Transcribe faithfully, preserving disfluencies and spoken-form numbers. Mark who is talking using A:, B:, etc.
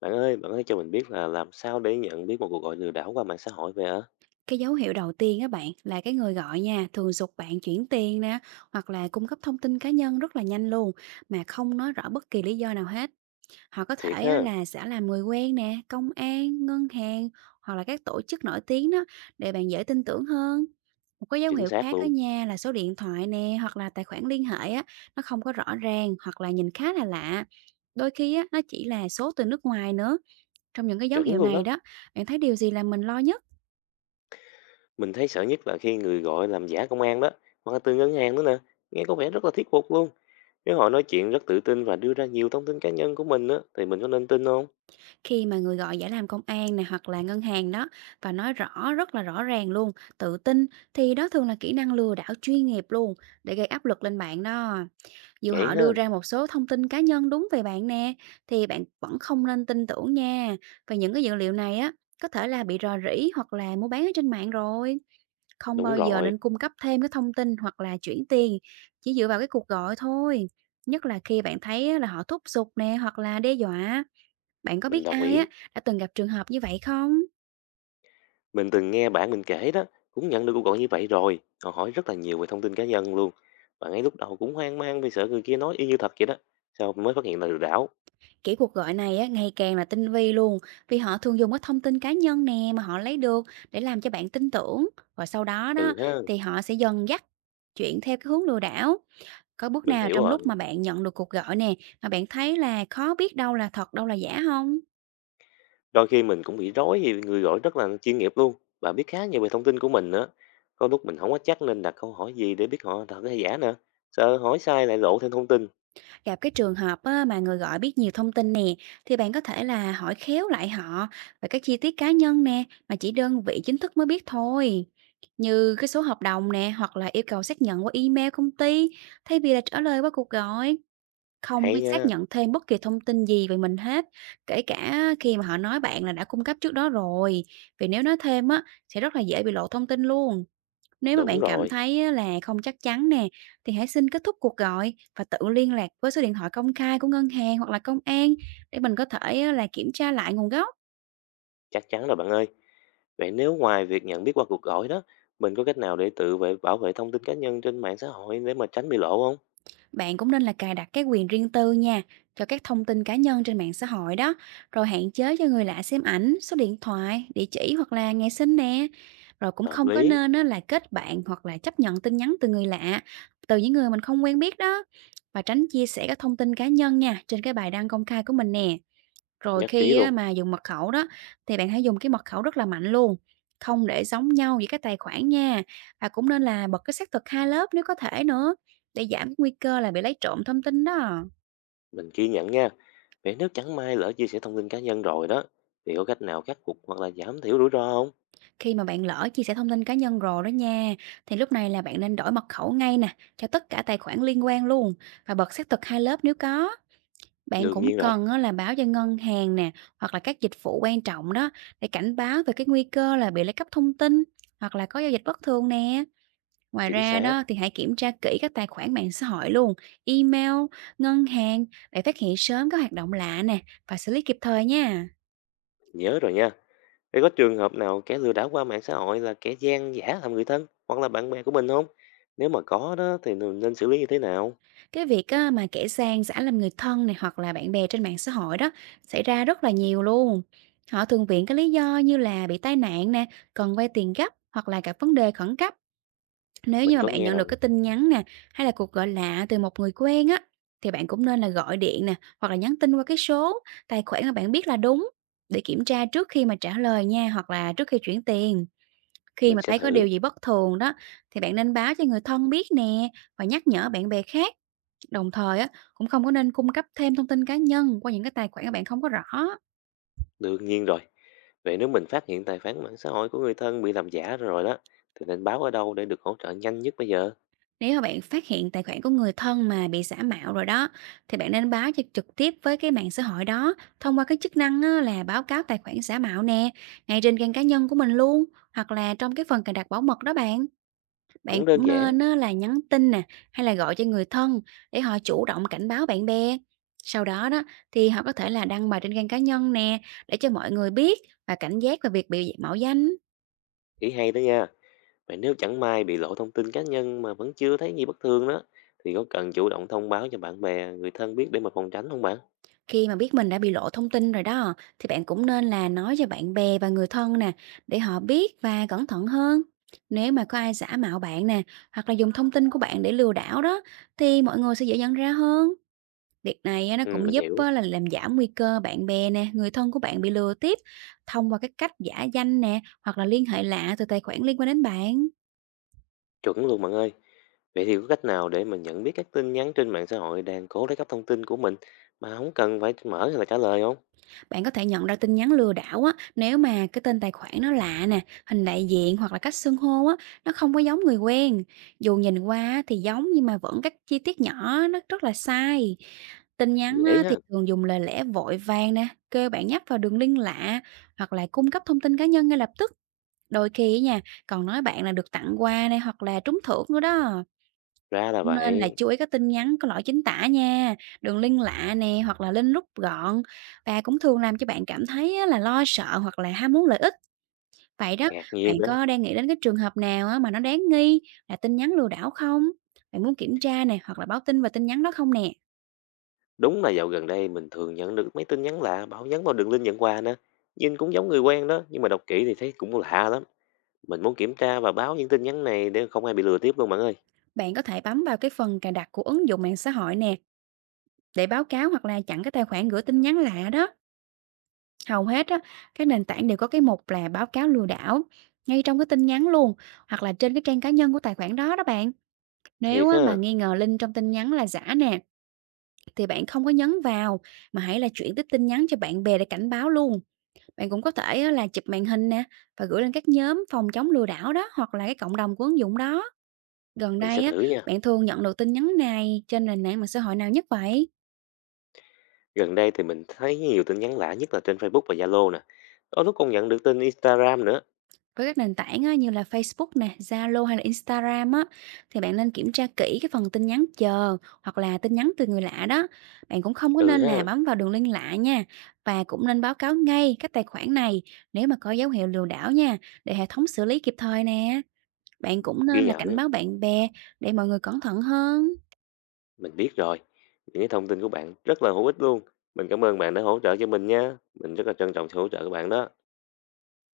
A: Bạn ơi, bạn ơi cho mình biết là làm sao để nhận biết một cuộc gọi lừa đảo qua mạng xã hội vậy ạ?
B: Cái dấu hiệu đầu tiên á bạn là cái người gọi nha, thường giục bạn chuyển tiền nè, hoặc là cung cấp thông tin cá nhân rất là nhanh luôn mà không nói rõ bất kỳ lý do nào hết. Họ có
A: Thiệt
B: thể á
A: ha,
B: là sẽ làm người quen nè, công an, ngân hàng hoặc là các tổ chức nổi tiếng đó để bạn dễ tin tưởng hơn. Một cái dấu
A: chính
B: hiệu
A: xác
B: khác ở
A: luôn,
B: nha là số điện thoại nè hoặc là tài khoản liên hệ á nó không có rõ ràng hoặc là nhìn khá là lạ. Đôi khi á nó chỉ là số từ nước ngoài nữa. Trong những cái dấu
A: chuẩn
B: hiệu
A: luôn
B: này
A: đó.
B: đó, bạn thấy điều gì làm mình lo nhất?
A: Mình thấy sợ nhất là khi người gọi làm giả công an đó, hoặc là từ ngân hàng nữa nè, nghe có vẻ rất là thuyết phục luôn. Nếu họ nói chuyện rất tự tin và đưa ra nhiều thông tin cá nhân của mình á, thì mình có nên tin không?
B: Khi mà người gọi giải làm công an này hoặc là ngân hàng đó và nói rõ rất là rõ ràng luôn, tự tin thì đó thường là kỹ năng lừa đảo chuyên nghiệp luôn để gây áp lực lên bạn đó. Dù
A: Vậy
B: họ
A: ha,
B: đưa ra một số thông tin cá nhân đúng về bạn nè thì bạn vẫn không nên tin tưởng nha. Và những cái dữ liệu này á có thể là bị rò rỉ hoặc là mua bán ở trên mạng rồi. Không
A: đúng
B: bao giờ
A: rồi,
B: nên cung cấp thêm cái thông tin hoặc là chuyển tiền chỉ dựa vào cái cuộc gọi thôi. Nhất là khi bạn thấy á, là họ thúc giục nè hoặc là đe dọa, bạn có
A: mình
B: biết
A: đồng
B: ai
A: ý.
B: á đã từng gặp trường hợp như vậy không?
A: Mình từng nghe bạn mình kể đó, cũng nhận được cuộc gọi như vậy rồi. Họ hỏi rất là nhiều về thông tin cá nhân luôn. Và ngay lúc đầu cũng hoang mang vì sợ người kia nói y như thật vậy đó. Sau mới phát hiện là lừa đảo.
B: Kiểu cuộc gọi này á ngày càng là tinh vi luôn, vì họ thường dùng cái thông tin cá nhân nè mà họ lấy được để làm cho bạn tin tưởng, và sau đó
A: Ừ
B: đó
A: ha.
B: thì họ sẽ dần dắt chuyển theo cái hướng lừa đảo. Có bước
A: Mình
B: nào
A: hiểu
B: trong lúc mà
A: rồi.
B: bạn nhận được cuộc gọi nè mà bạn thấy là khó biết đâu là thật, đâu là giả không?
A: Đôi khi mình cũng bị rối vì người gọi rất là chuyên nghiệp luôn và biết khá nhiều về thông tin của mình nữa. Có lúc mình không có chắc nên đặt câu hỏi gì để biết họ thật hay giả nữa. Sợ hỏi sai lại lộ thêm thông tin.
B: Gặp cái trường hợp á, mà người gọi biết nhiều thông tin nè, thì bạn có thể là hỏi khéo lại họ về các chi tiết cá nhân nè, mà chỉ đơn vị chính thức mới biết thôi. Như cái số hợp đồng nè, hoặc là yêu cầu xác nhận qua email công ty, thay vì là trả lời qua cuộc gọi, không
A: Hay
B: có xác
A: nha.
B: nhận thêm bất kỳ thông tin gì về mình hết, kể cả khi mà họ nói bạn là đã cung cấp trước đó rồi. Vì nếu nói thêm á, sẽ rất là dễ bị lộ thông tin luôn. Nếu mà
A: Đúng
B: bạn cảm
A: rồi.
B: thấy á là không chắc chắn nè, thì hãy xin kết thúc cuộc gọi và tự liên lạc với số điện thoại công khai của ngân hàng hoặc là công an để mình có thể á là kiểm tra lại nguồn gốc.
A: Chắc chắn rồi bạn ơi. Vậy nếu ngoài việc nhận biết qua cuộc gọi đó, mình có cách nào để tự vệ bảo vệ thông tin cá nhân trên mạng xã hội để mà tránh bị lộ không?
B: Bạn cũng nên là cài đặt cái quyền riêng tư nha cho các thông tin cá nhân trên mạng xã hội đó, rồi hạn chế cho người lạ xem ảnh, số điện thoại, địa chỉ hoặc là ngày sinh nè. Rồi cũng
A: Hợp
B: không có
A: lý,
B: nên á là kết bạn hoặc là chấp nhận tin nhắn từ người lạ, từ những người mình không quen biết đó. Và tránh chia sẻ các thông tin cá nhân nha trên cái bài đăng công khai của mình nè. Rồi
A: nhất trí
B: khi á
A: luôn.
B: mà dùng mật khẩu đó, thì bạn hãy dùng cái mật khẩu rất là mạnh luôn, không để giống nhau giữa các tài khoản nha, và cũng nên là bật cái xác thực hai lớp nếu có thể nữa, để giảm cái nguy cơ là bị lấy trộm thông tin đó.
A: Mình ghi nhận nha. Vậy nếu chẳng may lỡ chia sẻ thông tin cá nhân rồi đó, thì có cách nào khắc phục hoặc là giảm thiểu rủi ro không?
B: Khi mà bạn lỡ chia sẻ thông tin cá nhân rồi đó nha, thì lúc này là bạn nên đổi mật khẩu ngay nè, cho tất cả tài khoản liên quan luôn, và bật xác thực hai lớp nếu có. Bạn
A: Đương
B: cũng
A: nhiên rồi,
B: cần á là báo cho ngân hàng nè, hoặc là các dịch vụ quan trọng đó, để cảnh báo về cái nguy cơ là bị lấy cắp thông tin, hoặc là có giao dịch bất thường nè. Ngoài
A: chính
B: ra
A: xác.
B: đó thì hãy kiểm tra kỹ các tài khoản mạng xã hội luôn, email, ngân hàng để phát hiện sớm các hoạt động lạ nè và xử lý kịp thời nha.
A: Nhớ rồi nha. Vậy có trường hợp nào kẻ lừa đảo qua mạng xã hội là kẻ gian giả làm người thân hoặc là bạn bè của mình không? Nếu mà có đó thì mình nên xử lý như thế nào?
B: Cái việc á, mà kẻ gian giả làm người thân này hoặc là bạn bè trên mạng xã hội đó xảy ra rất là nhiều luôn. Họ thường viện cái lý do như là bị tai nạn nè, cần vay tiền gấp hoặc là gặp vấn đề khẩn cấp. Nếu như
A: Mình
B: mà
A: có
B: bạn
A: nghe
B: nhận được
A: rồi,
B: cái tin nhắn nè, hay là cuộc gọi lạ từ một người quen á, thì bạn cũng nên là gọi điện nè, hoặc là nhắn tin qua cái số, tài khoản mà bạn biết là đúng để kiểm tra trước khi mà trả lời nha, hoặc là trước khi chuyển tiền. Khi
A: mình
B: mà
A: sẽ
B: thấy có
A: thử.
B: điều gì bất thường đó, thì bạn nên báo cho người thân biết nè và nhắc nhở bạn bè khác. Đồng thời á, cũng không có nên cung cấp thêm thông tin cá nhân qua những cái tài khoản mà bạn không có rõ.
A: Đương nhiên rồi. Vậy nếu mình phát hiện tài khoản mạng xã hội của người thân bị làm giả rồi đó, thì nên báo ở đâu để được hỗ trợ nhanh nhất bây giờ?
B: Nếu mà bạn phát hiện tài khoản của người thân mà bị giả mạo rồi đó, thì bạn nên báo cho trực tiếp với cái mạng xã hội đó thông qua cái chức năng á, là báo cáo tài khoản giả mạo nè, ngay trên trang cá nhân của mình luôn, hoặc là trong cái phần cài đặt bảo mật đó bạn.
A: Cũng
B: Bạn
A: đơn
B: cũng
A: giản,
B: nên á, là nhắn tin nè, hay là gọi cho người thân để họ chủ động cảnh báo bạn bè. Sau đó đó thì họ có thể là đăng bài trên trang cá nhân nè để cho mọi người biết và cảnh giác về việc bị mạo danh.
A: ý hay đó nha. Vậy nếu chẳng may bị lộ thông tin cá nhân mà vẫn chưa thấy gì bất thường đó, thì có cần chủ động thông báo cho bạn bè, người thân biết để mà phòng tránh không bạn?
B: Khi mà biết mình đã bị lộ thông tin rồi đó, thì bạn cũng nên là nói cho bạn bè và người thân nè, để họ biết và cẩn thận hơn. Nếu mà có ai giả mạo bạn nè, hoặc là dùng thông tin của bạn để lừa đảo đó, thì mọi người sẽ dễ nhận ra hơn. Việc này á, nó
A: Ừ,
B: cũng
A: mình
B: giúp
A: hiểu.
B: á, là làm giảm nguy cơ bạn bè nè, người thân của bạn bị lừa tiếp thông qua các cách giả danh nè, hoặc là liên hệ lạ từ tài khoản liên quan đến bạn.
A: Chuẩn luôn bạn ơi. Vậy thì có cách nào để mình nhận biết các tin nhắn trên mạng xã hội đang cố lấy cắp thông tin của mình mà không cần phải mở hay là trả lời không?
B: Bạn có thể nhận ra tin nhắn lừa đảo á, nếu mà cái tên tài khoản nó lạ nè, hình đại diện hoặc là cách xưng hô á, nó không có giống người quen. Dù nhìn qua á thì giống nhưng mà vẫn các chi tiết nhỏ nó rất là sai. Tin nhắn
A: Dễ
B: á, thì
A: ha.
B: thường dùng lời lẽ vội vàng nè, kêu bạn nhấp vào đường link lạ hoặc là cung cấp thông tin cá nhân ngay lập tức. Đôi khi á nha, còn nói bạn là được tặng quà nè hoặc là trúng thưởng nữa đó.
A: Ra là
B: Cũng nên là
A: vậy.
B: chú ý các tin nhắn có lỗi chính tả nha, đường link lạ nè hoặc là link rút gọn và cũng thường làm cho bạn cảm thấy á là lo sợ hoặc là ham muốn lợi ích. Vậy đó,
A: Ngạc
B: bạn
A: nhiên đó.
B: có đang nghĩ đến cái trường hợp nào á mà nó đáng nghi là tin nhắn lừa đảo không? Bạn muốn kiểm tra nè hoặc là báo tin về tin nhắn đó không nè?
A: Đúng là dạo gần đây mình thường nhận được mấy tin nhắn lạ bảo nhắn vào đường link nhận quà nè. Nhìn cũng giống người quen đó, nhưng mà đọc kỹ thì thấy cũng lạ lắm. Mình muốn kiểm tra và báo những tin nhắn này để không ai bị lừa tiếp luôn bạn ơi.
B: Bạn có thể bấm vào cái phần cài đặt của ứng dụng mạng xã hội nè để báo cáo hoặc là chặn cái tài khoản gửi tin nhắn lạ đó. Hầu hết á, các nền tảng đều có cái mục là báo cáo lừa đảo ngay trong cái tin nhắn luôn hoặc là trên cái trang cá nhân của tài khoản đó đó bạn. Nếu
A: Thiệt
B: á mà
A: ha,
B: nghi ngờ link trong tin nhắn là giả nè, thì bạn không có nhấn vào mà hãy là chuyển tiếp tin nhắn cho bạn bè để cảnh báo luôn. Bạn cũng có thể á là chụp màn hình nè và gửi lên các nhóm phòng chống lừa đảo đó hoặc là cái cộng đồng của ứng dụng đó. Gần
A: mình sẽ
B: đây á,
A: thử nha.
B: bạn thường nhận được tin nhắn này trên nền tảng mạng xã hội nào nhất vậy?
A: Gần đây thì mình thấy nhiều tin nhắn lạ nhất là trên Facebook và Zalo nè. Có lúc còn nhận được tin Instagram nữa.
B: Với các nền tảng á, như là Facebook nè, Zalo hay là Instagram á, thì bạn nên kiểm tra kỹ cái phần tin nhắn chờ hoặc là tin nhắn từ người lạ đó. Bạn cũng không có
A: Ừ
B: nên là
A: ha,
B: bấm vào đường link lạ nha và cũng nên báo cáo ngay các tài khoản này nếu mà có dấu hiệu lừa đảo nha để hệ thống xử lý kịp thời nè. Bạn cũng
A: ghi
B: nên là
A: nhận.
B: cảnh báo bạn bè để mọi người cẩn thận hơn.
A: Mình biết rồi. Những cái thông tin của bạn rất là hữu ích luôn. Mình cảm ơn bạn đã hỗ trợ cho mình nha. Mình rất là trân trọng sự hỗ trợ của bạn đó.